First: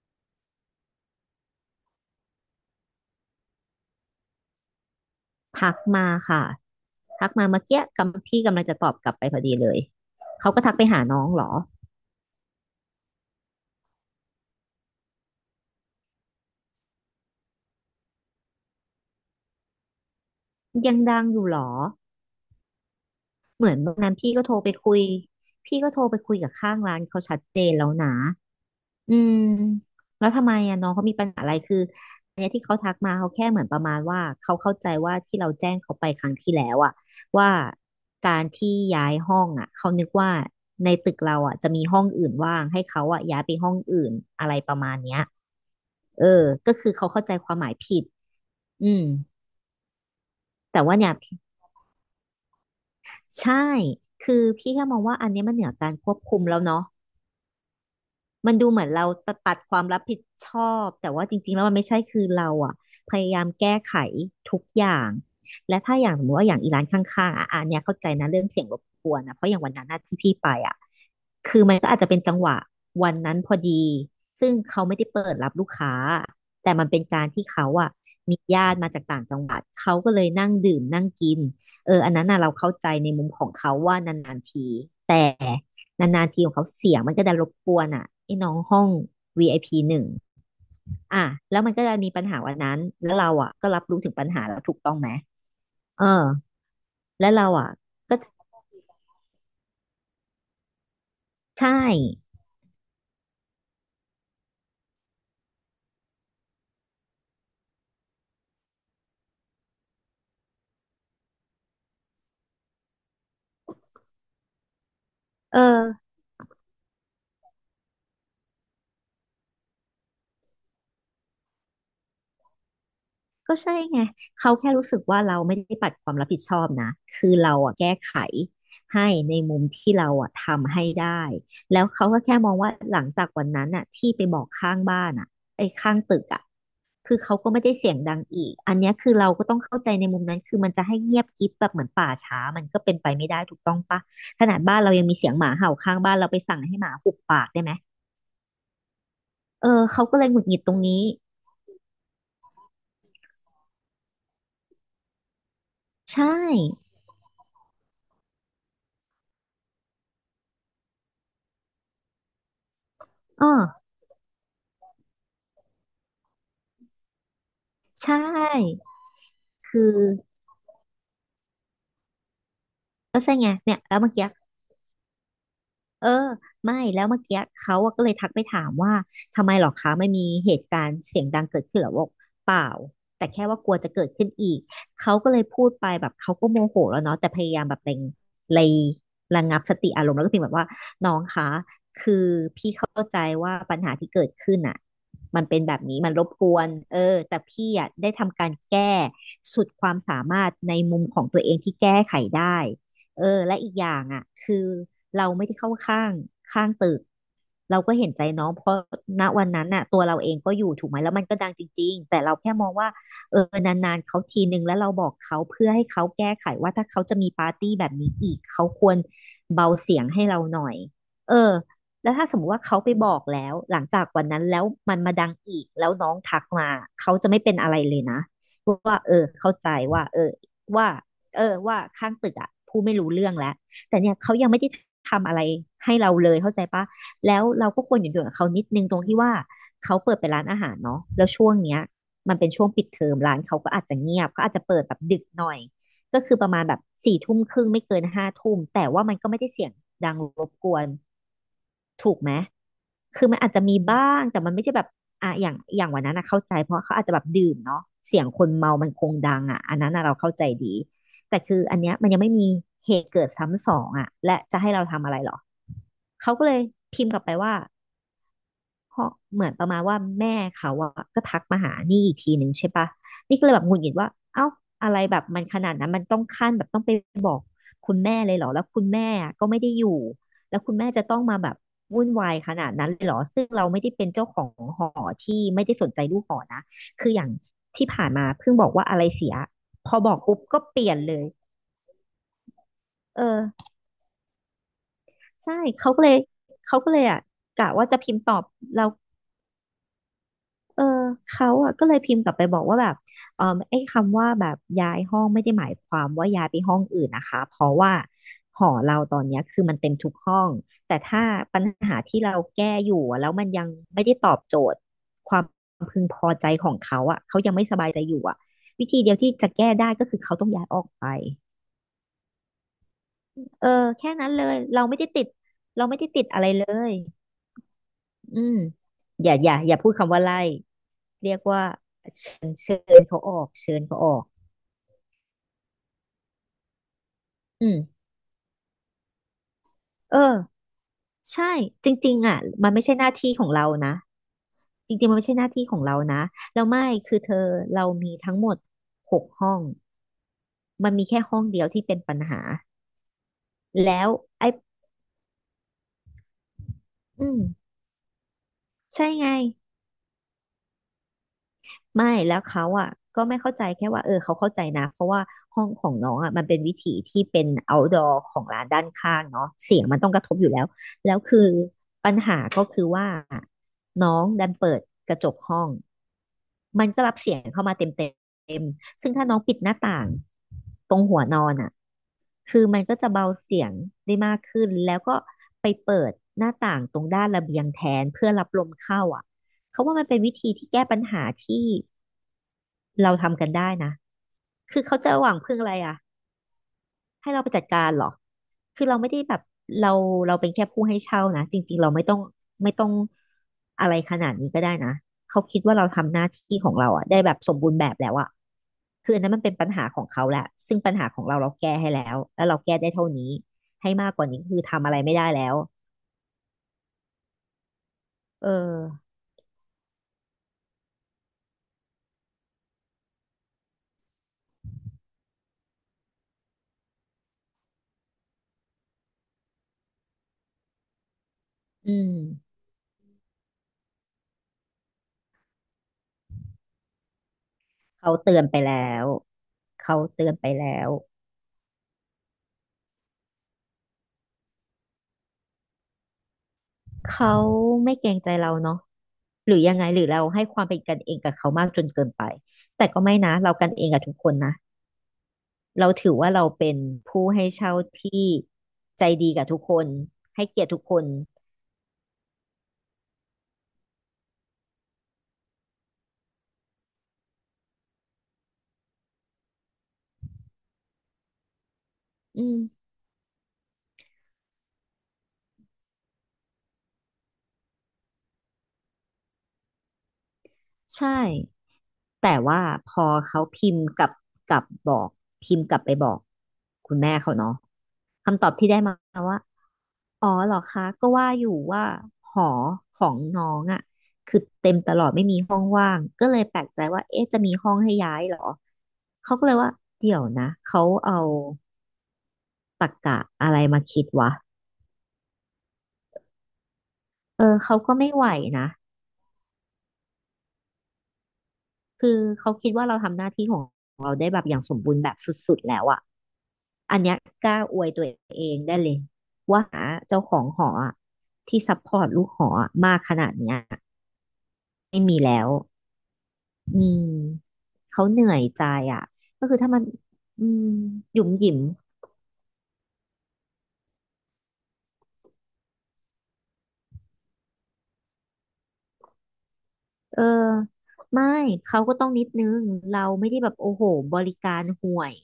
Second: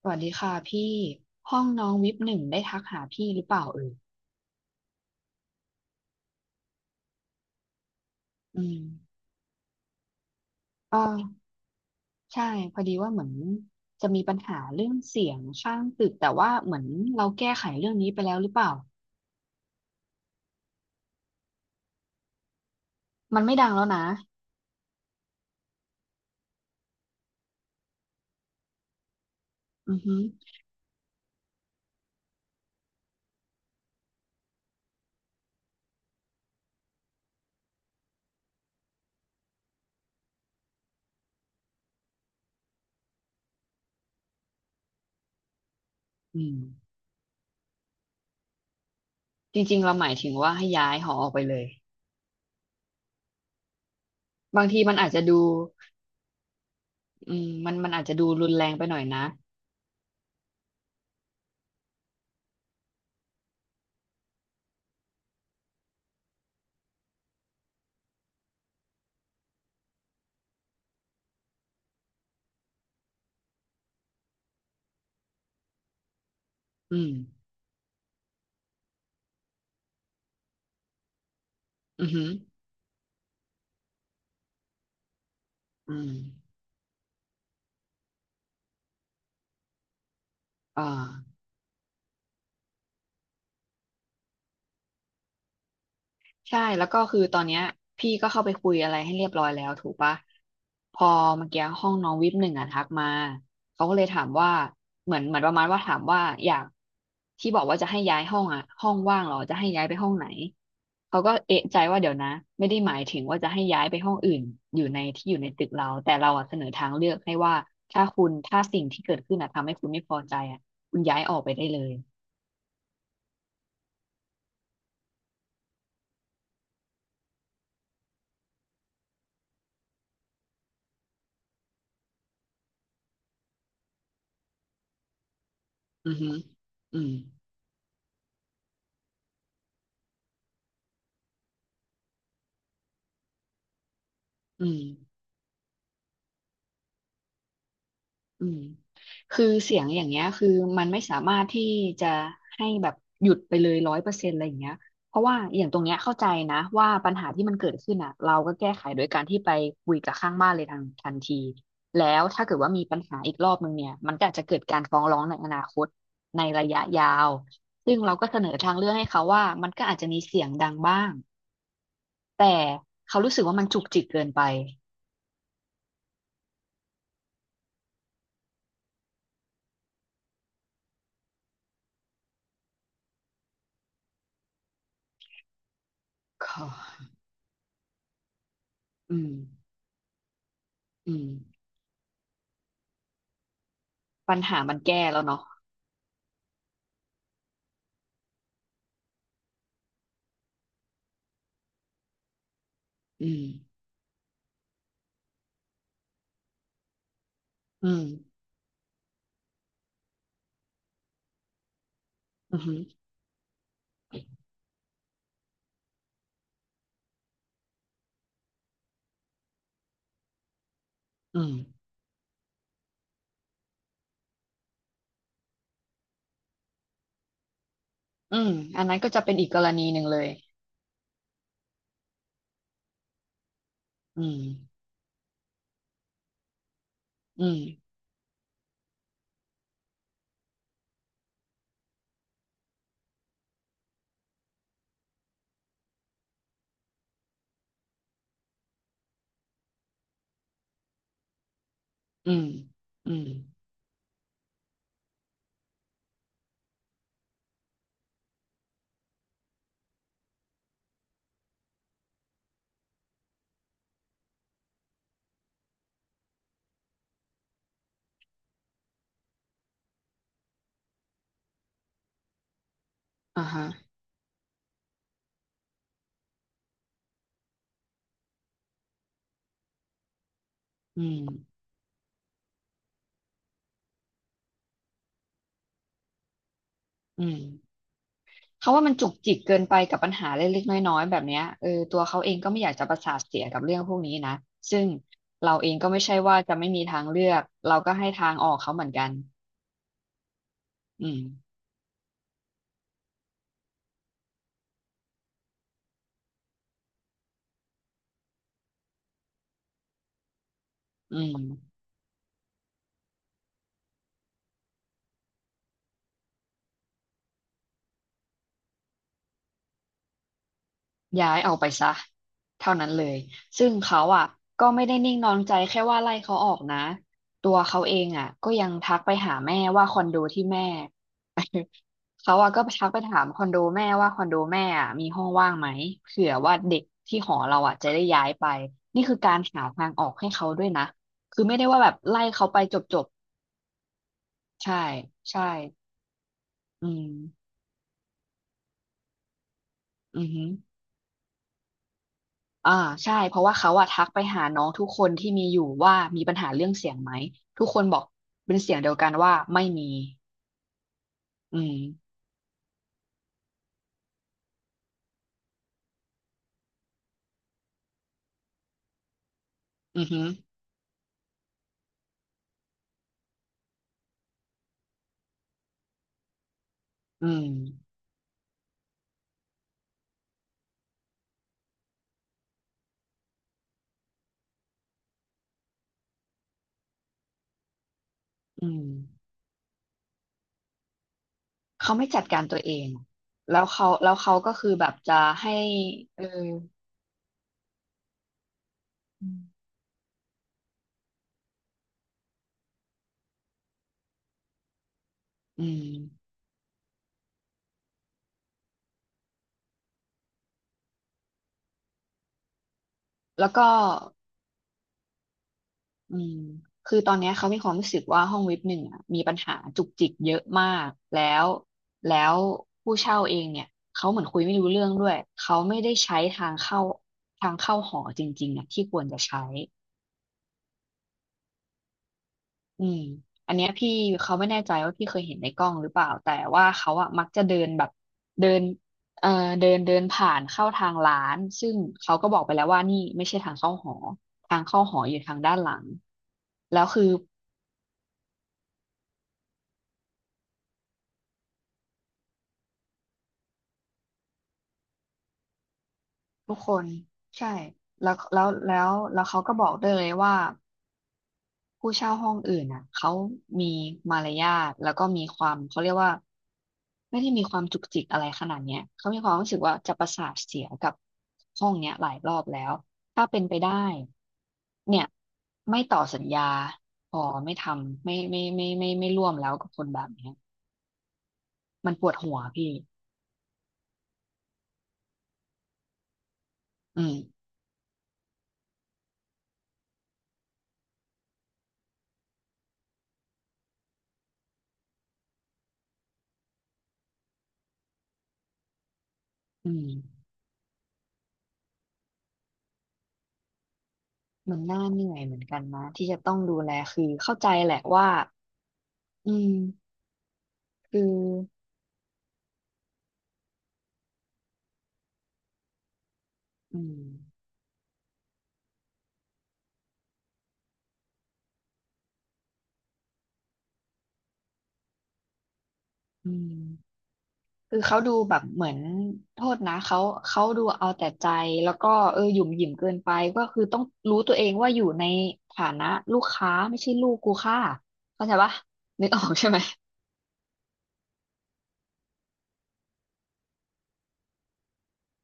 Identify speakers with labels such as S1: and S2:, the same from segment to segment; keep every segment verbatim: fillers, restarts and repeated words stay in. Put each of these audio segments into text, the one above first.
S1: สวัสดีค่ะพี่ห้องน้องวิปหนึ่งได้ทักหาพี่หรือเปล่าเอ่ย
S2: ทักมาค่ะทักมาเมื่อกี้กำพี่กำลั
S1: อื
S2: งจะ
S1: ม
S2: ตอบกลับไปพอดีเลยเขาก็ทักไป
S1: ก็
S2: หาน้องเหรอ
S1: ใช่พอดีว่าเหมือนจะมีปัญหาเรื่องเสียงข้างตึกแต่ว่าเหมือนเราแก้ไขเรื่องนี้ไปแล้วหรือเปล่า
S2: ยังดังอยู่เหรอ
S1: มันไม่
S2: เห
S1: ดั
S2: มื
S1: ง
S2: อน
S1: แล้ว
S2: วัน
S1: นะ
S2: นั้นพี่ก็โทรไปคุยพี่ก็โทรไปคุยกับข้างร้านเขาชัดเจนแล้วนะ อืม
S1: อือฮึ
S2: แล้วทำไมอ่ะน้องเขามีปัญหาอะไรคืออันเนี้ยที่เขาทักมาเขาแค่เหมือนประมาณว่าเขาเข้าใจว่าที่เราแจ้งเขาไปครั้งที่แล้วอ่ะว่าการที่ย้ายห้องอ่ะเขานึกว่าในตึกเราอ่ะจะมีห้องอื่นว่างให้เขาอ่ะย้ายไปห้องอื่นอะไรประมาณเนี้ยเออ
S1: อื
S2: ก็
S1: ม
S2: คือเขาเข้าใจความหมายผิดอืม
S1: จริงๆเราหมายถึงว่าให้
S2: แต่
S1: ย้า
S2: ว่า
S1: ยห
S2: เนี่
S1: อ
S2: ย
S1: ออกไปเลย
S2: ใช่คือ
S1: บาง
S2: พี่
S1: ที
S2: แค่
S1: มั
S2: ม
S1: น
S2: อง
S1: อาจ
S2: ว่า
S1: จะ
S2: อัน
S1: ดู
S2: เนี้ยมันเหนือการควบคุมแล้วเนาะ
S1: อืมมันมันอาจจะดูรุน
S2: มัน
S1: แร
S2: ดู
S1: ง
S2: เห
S1: ไป
S2: มือน
S1: หน่อย
S2: เรา
S1: นะ
S2: ปัดัดความรับผิดชอบแต่ว่าจริงๆแล้วมันไม่ใช่คือเราอ่ะพยายามแก้ไขทุกอย่างและถ้าอย่างสมมติว่าอย่างอีร้านข้างๆอ่ะอันเนี้ยเข้าใจนะเรื่องเสียงรบกวนนะเพราะอย่างวันนั้นน่ะที่พี่ไปอ่ะคือมันก็อาจจะเป็นจังหวะวันนั้นพอดีซึ่งเขาไม่ได้เปิดรับลูกค้าแต่มัน
S1: อื
S2: เป็น
S1: ม
S2: การที่เขาอ่ะมีญาติมาจากต่างจังหวัดเขาก็เลยนั่งดื่มนั่งกินเออ
S1: อือ
S2: อัน
S1: ฮึ
S2: นั้นน่ะเราเข้าใจในมุมของเขาว่านานๆทีแต่
S1: อืม
S2: นานๆทีของเขาเสียงมันก็จะรบกวนอ่ะไอ้น้องห้อง วี ไอ พี หนึ่ง
S1: อ่
S2: อ่ะ
S1: า
S2: แล้วมันก็จะมีปัญหาวันนั้นแล้วเราอ่ะก็รับรู้ถึงปัญหาแล้วถูกต้องไหมเออ
S1: ใช่แล้วก็คือ
S2: แล้ว
S1: ตอน
S2: เรา
S1: เนี้ย
S2: อ่ะ
S1: พี่
S2: ก็
S1: ก็เข้าไปคุยอะไรให้เรียบร้อยแล้วถูกปะพอเมื่อกี้
S2: ใช่
S1: ห้องน้องวิปหนึ่งอะทักมาเขาก็เลยถามว่าเหมือนเหมือนประมาณว่าถามว่าอยากที่บอกว่าจะให้ย้ายห้องอะห้องว่างเหรอจะให้ย้ายไปห้องไหนเขาก็เอะใจว่าเดี๋ยวนะไม่ได้หมายถึงว่าจะให้ย้ายไปห้องอื่นอยู่ในที่อยู่ใน
S2: เออ
S1: ตึกเราแต่เราอะเสนอทางเลือกให้ว่าถ้าคุณถ้าสิ่งที่เกิดขึ้นอะทำให้คุณไม่พอใจอะคุณย้ายออกไปได้เลย
S2: ก็ใช่ไงเขาแค่รู้สึกว่าเราไม่ได้ปัดความรับผิดชอบนะคือเราอ่ะแก้ไขให้ในมุมที่เราอ่ะทำให้ได้แล้วเขาก็แค่มองว่าหลังจากวันนั้นอ่ะที่ไปบอกข้างบ้านอ่ะไอ้ยข้าง
S1: อือ
S2: ตึก
S1: ฮึ
S2: อ่ะ
S1: อืม
S2: คือเขาก็ไม่ได้เสียงดังอีกอันเนี้ยคือเราก็ต้องเข้าใจในมุมนั้นคือมันจะให้เงียบกริบแบบเหมือนป่าช้ามันก็เป็นไปไม่ได้ถูกต้องปะขนาด
S1: อื
S2: บ้า
S1: ม
S2: นเรายังมีเสียงหมาเห่าข้างบ้านเราไปสั่งให้หมาหุบปากได้ไหม
S1: อืมคือ
S2: เอ
S1: เสีย
S2: อ
S1: งอ
S2: เขา
S1: ย่าง
S2: ก็
S1: เงี้
S2: เล
S1: ย
S2: ยหงุด
S1: คือ
S2: หงิดตรง
S1: มันไม่
S2: นี้
S1: สามารถที่จะให้แบบหยุดไปเลยร้อยเปอร์เซ็นต์อะไรอย่างเงี้ยเพราะว่าอย่างตรงเนี้ยเข้าใจ
S2: ใช่
S1: นะว่าปัญหาที่มันเกิดขึ้นอ่ะเราก็แก้ไขโดยการที่ไปคุยกับข้างบ้านเลยทันทันทีแล้วถ้าเกิดว่ามีปัญหาอีกร
S2: อ๋
S1: อ
S2: อ
S1: บนึงเนี่ยมันก็อาจจะเกิดการฟ้องร้องในอนาคตในระยะยาวซึ่ง
S2: ใช
S1: เราก็เสนอทาง
S2: ่
S1: เลือกให้เขาว่ามันก็
S2: คื
S1: อา
S2: อ
S1: จจะมีเสียงดังบ้างแต่เขา
S2: ก็
S1: รู้
S2: ใช่
S1: สึก
S2: ไง
S1: ว่ามัน
S2: เนี่ย
S1: จุก
S2: แล้ว
S1: จิก
S2: เมื่อ
S1: เกิ
S2: กี้
S1: นไป
S2: เออไม่แล้วเมื่อกี้เขาอะก็เลยทักไปถามว่าทำไมหรอคะไม่มีเหตุการณ์เสียงดังเกิดขึ้นเหรอบอกเปล่าแต่แค่ว่ากลัวจะเกิดขึ้นอีกเขาก็เลยพูดไปแบบเขา ก็
S1: ก็
S2: โมโหแล้วเนาะแต่พยายามแบบเร่งเระ
S1: อืม
S2: ระงับสติอารมณ์แล้วก็พิมพ์แบบว่าน้อ
S1: อื
S2: ง
S1: ม
S2: คะคือพี่เข้าใจว่าปัญหาที่เกิด
S1: ปัญ
S2: ขึ้
S1: หา
S2: น
S1: มั
S2: อ่ะ
S1: นแก้แล้วเนาะ
S2: มันเป็นแบบนี้มันรบกวนเออแต่พี่อ่ะได้ทำการแก้สุดความสามารถในมุมของตัวเองที่แก้ไขได้ เอ
S1: อื
S2: อ
S1: ม
S2: และอีกอย่างอ่ะคือเราไม่ได้เข้าข้างข้างตึกเรา
S1: อื
S2: ก็
S1: ม
S2: เห็นใจน้องเพราะณวันนั้นน่ะตัวเราเองก็อยู่ถูกไหมแล้วมันก็ดังจริงๆแต่เราแค่
S1: อืมอ
S2: มอ
S1: หื
S2: ง
S1: อ
S2: ว่าเออนานๆเขาทีนึงแล้วเราบอกเขาเพื่อให้เขาแก้ไขว่าถ้าเขาจะมีปาร์ตี้แบบนี้อีกเขาควรเบาเสียงให้เราหน่อยเอ
S1: อืม
S2: อแล้วถ้าสมมติว่าเขาไปบอกแล้วหลังจากวันนั้นแล้วมันมาดังอีกแล้วน้องทักมาเขาจะไม่เป็นอะไรเลยนะ
S1: อืมอันนั้
S2: ว่า
S1: นก็
S2: เอ
S1: จะ
S2: อ
S1: เป็นอีก
S2: เข้า
S1: กร
S2: ใจ
S1: ณีหนึ่
S2: ว่า
S1: งเล
S2: เอ
S1: ย
S2: อว่า เออว่าข้างตึกอ่ะผู้ไม่รู้เรื่องแล้วแต่เนี่ย
S1: อื
S2: เขา
S1: ม
S2: ยังไม่ได้ทำอะไรให้เราเลยเข้าใจปะแล้ว
S1: อืม
S2: เราก็ควรหยุดหย่อกับเขานิดนึงตรงที่ว่าเขาเปิดเป็นร้านอาหารเนาะแล้วช่วงเนี้ยมันเป็นช่วงปิดเทอมร้านเขาก็อาจจะเงียบเขาอาจจะเปิดแบบดึกหน่อยก็คือประมาณแบบสี่ทุ่มครึ่งไม่เกินห้าทุ่มแต่ว่ามันก็ไม่ได้เสียงดังรบกวน ถูกไห
S1: อื
S2: ม
S1: มอืม
S2: คือมันอาจจะมีบ้าง แต่มันไม่ใช่แบบอ่ะอย่างอย่างวันนั้นนะเข้าใจ เพราะเขาอาจจะแบบดื่มเนาะเสียงคนเมามันคงดังอ่ะอันนั้นนะเราเข้าใจดี แต่คืออันเนี้ยมันยังไม่มีเหตุเกิดซ้ำสองอ่ะและจะให้เราทำอะไรหรอ เขาก็เลยพิมพ์กลับไปว่า เพราะเหมือนประมาณว่าแม่เขาอะก็ทักมาหานี่อีกทีหนึ่งใช่ปะนี่
S1: อ่า
S2: ก็เลยแบ
S1: ฮะ
S2: บหงุดหงิดว่าเอ้าอะไรแบบมันขนาดนั้นมันต้องขั้นแบบต้องไปบอกคุณแม่เลยเหรอแล้วคุณแม่อะก็ไม่ได้อยู่แล้วคุณแม่
S1: อื
S2: จะต้
S1: ม
S2: องมาแบบวุ่นวายขนาดนั้นเลยเหรอซึ่งเราไม่ได้เป็นเจ้าของหอที่ไม่ได้สนใจลูกหอนะคืออ
S1: อื
S2: ย่าง
S1: ม
S2: ที่ผ่านมาเพิ่งบอ
S1: เขา
S2: ก
S1: ว่า
S2: ว่า
S1: มัน
S2: อะไร
S1: จุก
S2: เสี
S1: จิ
S2: ย
S1: กเกินไป
S2: พ
S1: กั
S2: อ
S1: บปั
S2: บ
S1: ญ
S2: อก
S1: หา
S2: ปุ๊บก็
S1: เล็กๆ
S2: เปลี่
S1: น้
S2: ย
S1: อ
S2: น
S1: ยๆ
S2: เล
S1: แบบ
S2: ย
S1: เนี้ยเออตัวเขาเองก็ไม่อยากจะประสา
S2: เอ
S1: ทเสียกับ
S2: อ
S1: เรื่องพวกนี้นะ ซึ่ง
S2: ใช่
S1: เราเองก็
S2: เขา
S1: ไม่
S2: ก็เล
S1: ใช่
S2: ย
S1: ว่าจะไม่
S2: เขา
S1: มี
S2: ก็เล
S1: ทาง
S2: ยอ่ะ
S1: เลือก
S2: กะ
S1: เรา
S2: ว่า
S1: ก็
S2: จะ
S1: ให้
S2: พิมพ์
S1: ทา
S2: ต
S1: ง
S2: อบ
S1: ออกเขาเห
S2: เรา
S1: มือนกัน
S2: เออ
S1: อืม
S2: เขาอะก็เลยพิมพ์กลับไปบอกว่าแบบเออไอ้คำว่าแบบย้ายห้องไม่ได้หมายความว่าย้ายไปห้องอื่นนะคะเพราะว่าหอเราตอนเนี้ยคือมันเต็มทุกห้องแต่
S1: อื
S2: ถ้า
S1: ม
S2: ปัญหาที่เราแก้อยู่อะแล้วมันยังไม่ได้ตอบโจทย์ความพึงพอใจของเขาอะเขายังไม่สบายใจอยู่อะวิธีเดียวที่จะแก้ได้ก็คือเขาต้องย้ายออกไป
S1: ย้ายออกไปซะเท่านั้นเลย
S2: เอ
S1: ซึ่
S2: อ
S1: งเขา
S2: แค่
S1: อ่ะ
S2: นั้นเลย
S1: ก็
S2: เรา
S1: ไม่ได้
S2: ไม่ได้
S1: นิ่ง
S2: ติ
S1: น
S2: ด
S1: อนใจแค่
S2: เราไม่
S1: ว่า
S2: ได้
S1: ไล่
S2: ติด
S1: เขา
S2: อะไร
S1: ออก
S2: เล
S1: นะ
S2: ย
S1: ตัวเขาเองอ่ะ
S2: อื
S1: ก็
S2: ม
S1: ยังทักไป
S2: อ
S1: หา
S2: ย่าอ
S1: แม่
S2: ย่าอย่า
S1: ว่า
S2: พู
S1: ค
S2: ด
S1: อน
S2: คำ
S1: โด
S2: ว่าไล่
S1: ที่แม่
S2: เรียกว่า
S1: เขาอ่ะก็ไป
S2: เชิ
S1: ทักไป
S2: ญ
S1: ถา
S2: เขา
S1: ม
S2: อ
S1: ค
S2: อ
S1: อน
S2: ก
S1: โด
S2: เชิญ
S1: แม่
S2: เขาอ
S1: ว่าค
S2: อ
S1: อ
S2: ก
S1: นโดแม่อ่ะมีห้องว่างไหมเผื่อว่าเด็กที่หอเรา
S2: อื
S1: อ่ะ
S2: ม
S1: จะได้ย้ายไปนี่คือการหาทางออก
S2: เอ
S1: ให้เขา
S2: อ
S1: ด้วยนะคือ
S2: ใช่
S1: ไม่ได้ว่า
S2: จ
S1: แบ
S2: ร
S1: บ
S2: ิง
S1: ไล่
S2: ๆอ่ะ
S1: เขาไป
S2: มันไม่ใช่
S1: จ
S2: ห
S1: บ
S2: น้าที่ของเรานะ
S1: ๆใช่
S2: จริงๆมันไม่ใช่หน้า
S1: ใช่
S2: ที่ของเรานะแล้วไม่
S1: อืม
S2: คือเธอเรามีทั้งหมดหกห้อง
S1: อือฮึ
S2: มันมีแค่ห้องเดียวที่เป็นปัญหา
S1: อ่าใช่เพราะว่าเขาอะ
S2: แล้
S1: ทัก
S2: ว
S1: ไปหา
S2: ไอ้
S1: น้องทุกคนที่มีอยู่ว่ามีปัญหาเรื่องเสียงไหม
S2: อืม
S1: ทุกคนบอกเป็นเสียงเดียวกั
S2: ใช่
S1: น
S2: ไง
S1: ว่าไม่มีอืม
S2: ไม่แล้วเขาอ่ะก็ไม่เข้าใจแค่ว่าเออเขาเข้าใจนะเพราะว่าห้องของน้องอ่ะมันเป็นวิถีที่เป็น outdoor ของร้านด้านข้างเนาะเสียงมัน
S1: อื
S2: ต้
S1: อ
S2: องก
S1: หื
S2: ระ
S1: อ
S2: ทบอยู่แล้วแล้วคือปัญหาก็คือว่า น้องดันเปิดกระจกห้องมันก็รับ
S1: อื
S2: เสียง
S1: ม
S2: เข้ามาเต็มเต็มซึ่งถ้าน้องปิดหน้าต่างตรงหัวนอนอ่ะคือมันก็จะเบาเสียงได้มากขึ้นแล้วก็ไปเปิดหน้าต่างตรงด้านระเบียงแทนเพื่อรับล
S1: อื
S2: ม
S1: ม
S2: เข้าอ่ะเขาว่ามันเป็นวิธีที่แก้ปัญหาที่
S1: เขาไม่จัดการตัวเอง
S2: เราทำกัน
S1: แล้ว
S2: ได้
S1: เขา
S2: นะ
S1: แล้วเขาก็คือ
S2: คือ
S1: แบบ
S2: เขาจะ
S1: จะ
S2: หวัง
S1: ให้
S2: พึ่งอะไรอ่ะ
S1: เออ
S2: ให้เราไปจัดการเหรอคือเราไม่ได้แบบเราเราเป็นแค่ผู้ให้เช่านะ จริงๆเราไม่ต้องไม่ต้องอะไรขนาดนี้ก็ได้นะเขาคิด
S1: อื
S2: ว่าเราทำหน้า
S1: ม
S2: ที่ของเราอะได้แบบสมบูรณ์แบบแล้วอะคืออันนั้นมันเป็นปัญหาของเขาแหละซึ่งปัญหาของเราเราแก้ให้แล้วแล้วเราแก้ได้เท่านี้
S1: แล้วก็
S2: ให้มากกว่านี้คือทำอะไรไม่ได้แล้ว
S1: อืมคือตอนเนี้ยเขามีความรู้สึกว่าห้อง
S2: เออ
S1: วิปหนึ่งอะมีปัญหาจุกจิกเยอะมากแล้วแล้วผู้เช่าเองเนี่ยเขาเหมือนคุยไม่รู้เรื่องด้วยเขาไม่ได้ใช้ทางเข้าทางเข้าหอจริงๆอะที่ควรจะใช้
S2: อืม
S1: อืมอันเนี้ยพี่เขาไม่แน่ใจว่าพี่เคยเห็นในกล้องหรือเปล่า แต่ว่าเขาอะมักจะเดินแบบ
S2: เขาเตือน
S1: เดิ
S2: ไป
S1: น
S2: แล้ว
S1: เอ่อเดินเดิ
S2: เขา
S1: น
S2: เตื
S1: ผ่า
S2: อน
S1: น
S2: ไป
S1: เข้า
S2: แล้
S1: ทา
S2: ว
S1: งร้านซึ่งเขาก็บอกไปแล้วว่านี่ไม่ใช่ทางเข้าหอทางเข้าหออยู่ทางด้านหลังแล้วคือ
S2: เขาไม่เกรงใจเราเนาะหรือยังไงหรือเราให้ความเป็นกันเองกับเขามากจนเกินไปแต่ก็ไม่นะเรากันเองกับทุกคนนะเราถือว่าเรา
S1: ทุกค
S2: เป็น
S1: น
S2: ผู้ให้
S1: ใช่
S2: เช่า
S1: แล้ว
S2: ที่
S1: แล้วแล้ว
S2: ใจ
S1: แล้ว
S2: ดี
S1: เขา
S2: กับ
S1: ก็
S2: ทุก
S1: บอ
S2: ค
S1: กด้
S2: น
S1: วยเลยว่า
S2: ให้เกียรติทุกคน
S1: ผู้เช่าห้องอื่นอ่ะเขามีมารยาทแล้วก็มีความเขาเรียกว่าไม่ได้มีความจุกจิกอะไรขนาดเนี้ยเขามีความรู้สึกว่าจะประสาทเสียกับห้องเนี้ยหลายรอ
S2: อื
S1: บ
S2: ม
S1: แล้วถ้าเป็นไปได้เนี่ยไม่ต่อสัญญาพอไม่ทำไม่ไม่ไม่ไม่ไม่ไม่ร่วมแล้วกับคนแบบเนี้ย
S2: ใช่
S1: มันปวดหั
S2: แต่
S1: ว
S2: ว่า
S1: พี่
S2: พอเขาพิมพ์กลับกลับบอกพิมพ์กลับไปบอกคุณ
S1: อื
S2: แม่
S1: ม
S2: เขาเนาะคำตอบที่ได้มาว่าอ๋อเหรอคะก็ว่าอยู่ว่าหอของน้องอ่ะคือเต็มตลอดไม่มีห้องว่างก็เลยแปลกใจว่าเอ๊ะจะมีห้องให้ย้ายเหรอเขาก็เลย
S1: อื
S2: ว่า
S1: ม
S2: เดี๋ยวนะเขาเอาตรรกะอะไรมาคิดวะ
S1: มันน่าเหนื่อยเหมือนกันนะที่จะต้องดูแลคือเข้า
S2: เอ
S1: ใจ
S2: อ
S1: แห
S2: เขา
S1: ละ
S2: ก็
S1: ว่า
S2: ไม่ไหวนะ
S1: อืมคือ
S2: คือเขาคิดว่าเราทำหน้าที่ของเราได้แบบอย่างสมบูรณ์แบบสุดๆแล้วอ่ะ
S1: อื
S2: อัน
S1: ม
S2: เนี้ยกล้าอวยตัว ว่าหาเจ้าของหออะที่ซัพพอร์ตลูกหออะมากขนาดเนี้ยไม่มีแล้ว
S1: อืม
S2: อืม
S1: คือเขา
S2: เขา
S1: ดู
S2: เหนื่
S1: แบ
S2: อ
S1: บ
S2: ยใจ
S1: เหมือน
S2: อ่ะ
S1: โท
S2: ก็คื
S1: ษ
S2: อถ้า
S1: นะ
S2: มัน
S1: เขาเขา
S2: อื
S1: ดู
S2: ม
S1: เอาแต่
S2: หยุ่
S1: ใจ
S2: มหยิม
S1: แล้วก็เออหยุ่มหยิมเกินไปก็คือต้องรู้ตัวเองว่าอยู่ในฐานะลูกค้าไม่ใช่ลูกกูค่าเข้าใจปะนึกออกใช่ไหม
S2: เออไม่เขาก็ต้องนิดนึงเราไม่ได้แบบโอ้โหบริการห่วย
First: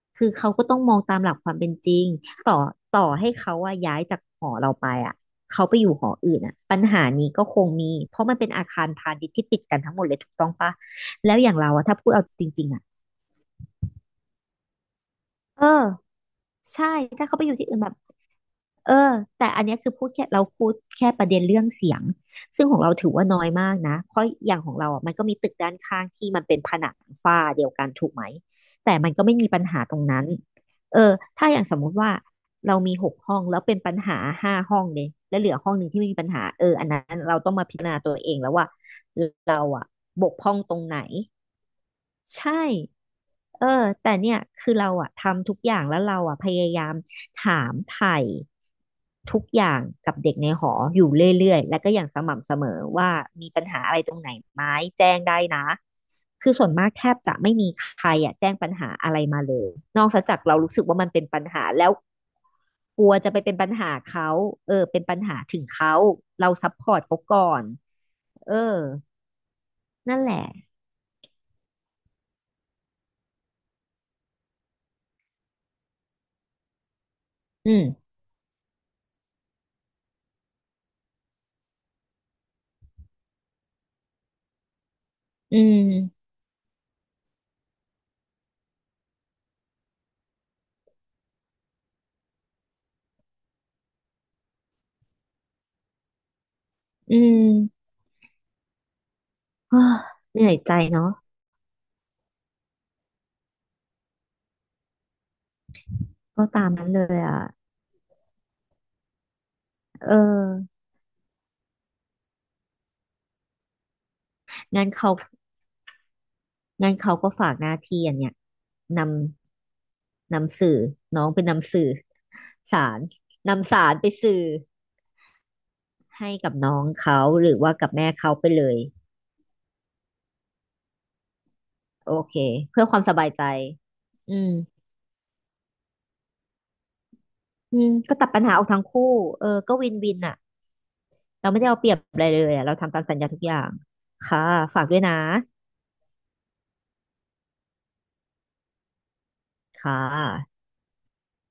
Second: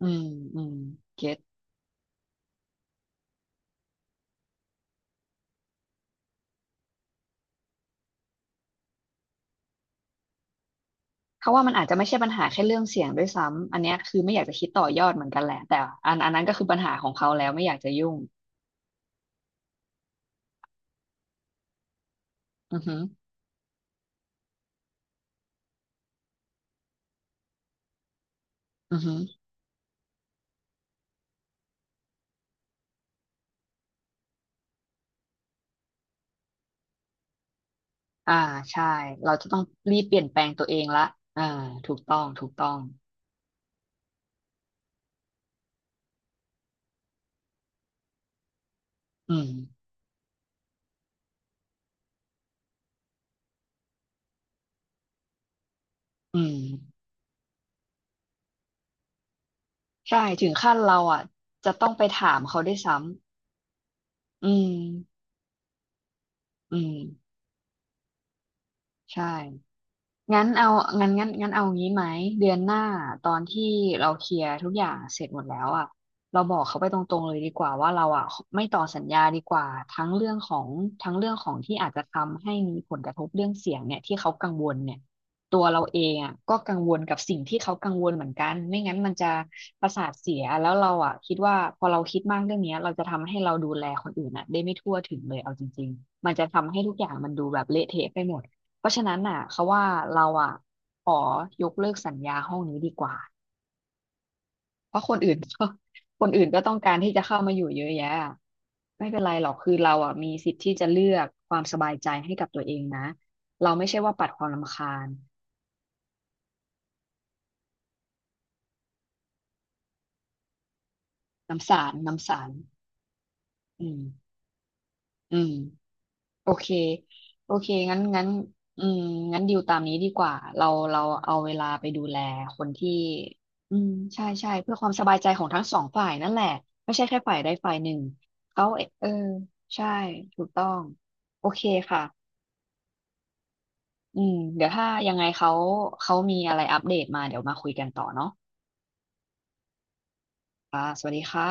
S1: อืม
S2: คือเขา
S1: อื
S2: ก็
S1: ม
S2: ต้องมองตามห
S1: เก็
S2: ลัก
S1: ต
S2: ความเป็นจริงต่อต่อให้เขาอะย้ายจากหอเราไปอะเขาไปอยู่หออื่นอะปัญหานี้ก็คงมีเพราะมันเป็นอาคารพาณิชย์ที่ติดกันทั้งหมดเลยถูกต้องปะแล้วอ
S1: เขา
S2: ย่าง
S1: ว่า
S2: เรา
S1: มัน
S2: อะ
S1: อาจจะ
S2: ถ้า
S1: ไม่
S2: พูด
S1: ใช่
S2: เอา
S1: ปัญ
S2: จ
S1: หาแค่
S2: ริงๆ
S1: เรื่
S2: อะ
S1: องเสียงด้วยซ้ำอันเนี้ยคือไม่อยากจะคิดต่อยอดเหมือนกันแหละ
S2: เออ
S1: แต่อันอันนั้นก็คือปัญ
S2: ใช่
S1: หาของ
S2: ถ้า
S1: เขา
S2: เขาไป
S1: แล้
S2: อ
S1: ว
S2: ยู่
S1: ไม่
S2: ที่
S1: อ
S2: อื่
S1: ยาก
S2: นแบ
S1: จะ
S2: บ
S1: ยุ่ง
S2: เออแต่อันเนี้ยคือพูดแค่เราพูดแค่ประเด็นเรื่องเสียงซึ่งข
S1: อื
S2: อง
S1: อ
S2: เรา
S1: ฮึ
S2: ถือว่าน้อยมากนะเพราะอย่างของเราอ่ะมันก็มีตึกด้านข้างที่มันเป็นผนังฝ้าเดียวกันถูกไหมแต่
S1: อือ
S2: มัน
S1: ฮึ
S2: ก็ไม่มีปัญหาตรงนั้นเออถ้าอย่างสมมุติว่าเรามีหกห้องแล้วเป็นปัญหาห้าห้องเลยแล้วเหลือห้องหนึ่งที่ไม่มีปัญหาเอออันนั้นเราต้องมาพิจารณาตัวเอ
S1: อ่า
S2: งแล้วว่า
S1: ใช่เราจะต้อ
S2: เรา
S1: ง
S2: อ่ะ
S1: รีบเปลี่
S2: บ
S1: ยน
S2: ก
S1: แปล
S2: พร่
S1: ง
S2: อง
S1: ตัว
S2: ต
S1: เอ
S2: รง
S1: ง
S2: ไหน
S1: ละอ่าถูกต้องถูก
S2: ใช่
S1: ต้อง
S2: เออแต่เนี่ยคือเราอะทำทุกอย่างแล้วเราอะพยายามถามไถ่
S1: อื
S2: ทุก
S1: ม
S2: อย่างกับเด็กในหออยู่เรื่อยๆและก็อย่างสม่ำเสมอว่ามีปัญหาอะไรตรงไหนไหมแจ้งได้นะ
S1: อื
S2: คื
S1: ม
S2: อส่วนมากแทบจะไม่มีใครอะแจ้งปัญหาอะไรมาเลยนอก
S1: ใช่
S2: จาก
S1: ถึง
S2: เรารู้
S1: ขั้น
S2: สึกว่า
S1: เรา
S2: มันเป็
S1: อ่ะ
S2: นปัญหา
S1: จะต้
S2: แล้
S1: อ
S2: ว
S1: งไปถามเขาได้วยซ้
S2: กลัวจะไปเป็นปัญหาเขา
S1: ำอืม
S2: เออเป็นปัญหาถึงเขาเราซัพ
S1: อื
S2: พ
S1: ม
S2: อร์ตเขาก่อนเออ
S1: ใช่
S2: นั่นแหละ
S1: งั้นเอางั้นงั้นงั้นเอางี้ไหมเดือนหน้าตอนที่เราเคลียร์ทุกอย่างเสร็จหมดแล้วอ่ะเราบอกเขาไปตรงๆเลยดีก
S2: อื
S1: ว่า
S2: ม
S1: ว่าเราอ่ะไม่ต่อสัญญาดีกว่าทั้งเรื่องของทั้งเรื่องของที่อาจจะทำให้มีผลกระทบเรื่องเสียงเนี่ยที่เขากังวลเนี่ย
S2: อื
S1: ตัวเราเอง
S2: ม
S1: อ่ะก็กังวลกับสิ่งที่เขากังวลเหมือนกันไม่งั้นมันจะประสาทเสียแล้วเราอ่ะคิดว่าพอเราคิดมากเรื่องเนี้ยเราจะทำให้เราดูแลคนอื่นอ่ะได้ไม่ทั่วถึงเลยเอาจริงๆมันจะทำให้ทุกอย่าง
S2: อื
S1: มันดู
S2: ม
S1: แบบเละเทะไปหมด เพราะฉะนั้นน่ะเขา
S2: เฮ้อ
S1: ว่าเรา
S2: เหนื่
S1: อ่ะ
S2: อยใจ
S1: ข
S2: เนาะ
S1: อยกเลิกสัญญาห้องนี้ดีกว่าเพราะคนอื่นก็ คนอื่
S2: ก็
S1: นก็
S2: ตาม
S1: ต้อง
S2: นั้น
S1: การ
S2: เล
S1: ที่
S2: ย
S1: จะเข้า
S2: อ่ะ
S1: มาอยู่เยอะแยะอะไม่เป็นไรหรอกคือเรา
S2: เอ
S1: อ่ะ
S2: อ
S1: มีสิทธิ์ที่จะเลือกความสบายใจให้กับตัวเองนะเราไม่ใช่ว่าปัดความรำ
S2: งั้น
S1: คาญ
S2: เขางั้นเขาก็ฝากหน้าที่อันเนี้ยนำนำสื่อน้องเป็น
S1: น้ำ
S2: นำ
S1: สา
S2: สื่อ
S1: รน้ำสาร
S2: สารนำ
S1: อื
S2: สาร
S1: ม
S2: ไปสื่อ
S1: อืม
S2: ให้
S1: โอ
S2: กับ
S1: เค
S2: น้องเขาห
S1: โอ
S2: รือ
S1: เค
S2: ว่ากับ
S1: งั้น
S2: แม่
S1: งั้น
S2: เขาไปเลย
S1: อืมงั้นดิวตามนี้ดีกว่า เราเราเอาเวลาไปดู
S2: โอ
S1: แล
S2: เค
S1: คน
S2: เพื่อ
S1: ที่
S2: ความสบายใจ
S1: อืมใช่
S2: อื
S1: ใช่
S2: ม
S1: เพื่อความสบายใจของทั้งสองฝ่ายนั่นแหละไม่ใช่แค่ฝ่ายใดฝ่าย
S2: อื
S1: ห
S2: ม
S1: นึ่ง
S2: ก็ตัดปัญหาอ
S1: เขา
S2: อกทั้
S1: เอ
S2: งคู่
S1: เออ
S2: เออก็
S1: ใช่
S2: วินวินอ่ะ
S1: ถูกต้องโอ
S2: เราไม่
S1: เค
S2: ได้เอาเปรียบ
S1: ค่ะ
S2: อะไรเลยอะเราทำตามสัญญาทุกอย่าง
S1: อืม
S2: ค่ะ
S1: เดี๋ยว
S2: ฝา
S1: ถ้า
S2: กด้วย
S1: ยั
S2: นะ
S1: งไงเขาเขามีอะไรอัปเดตมาเดี๋ยวมาคุยกันต่อเนาะ
S2: ค่ะ
S1: ค่ะสวัสดีค่ะ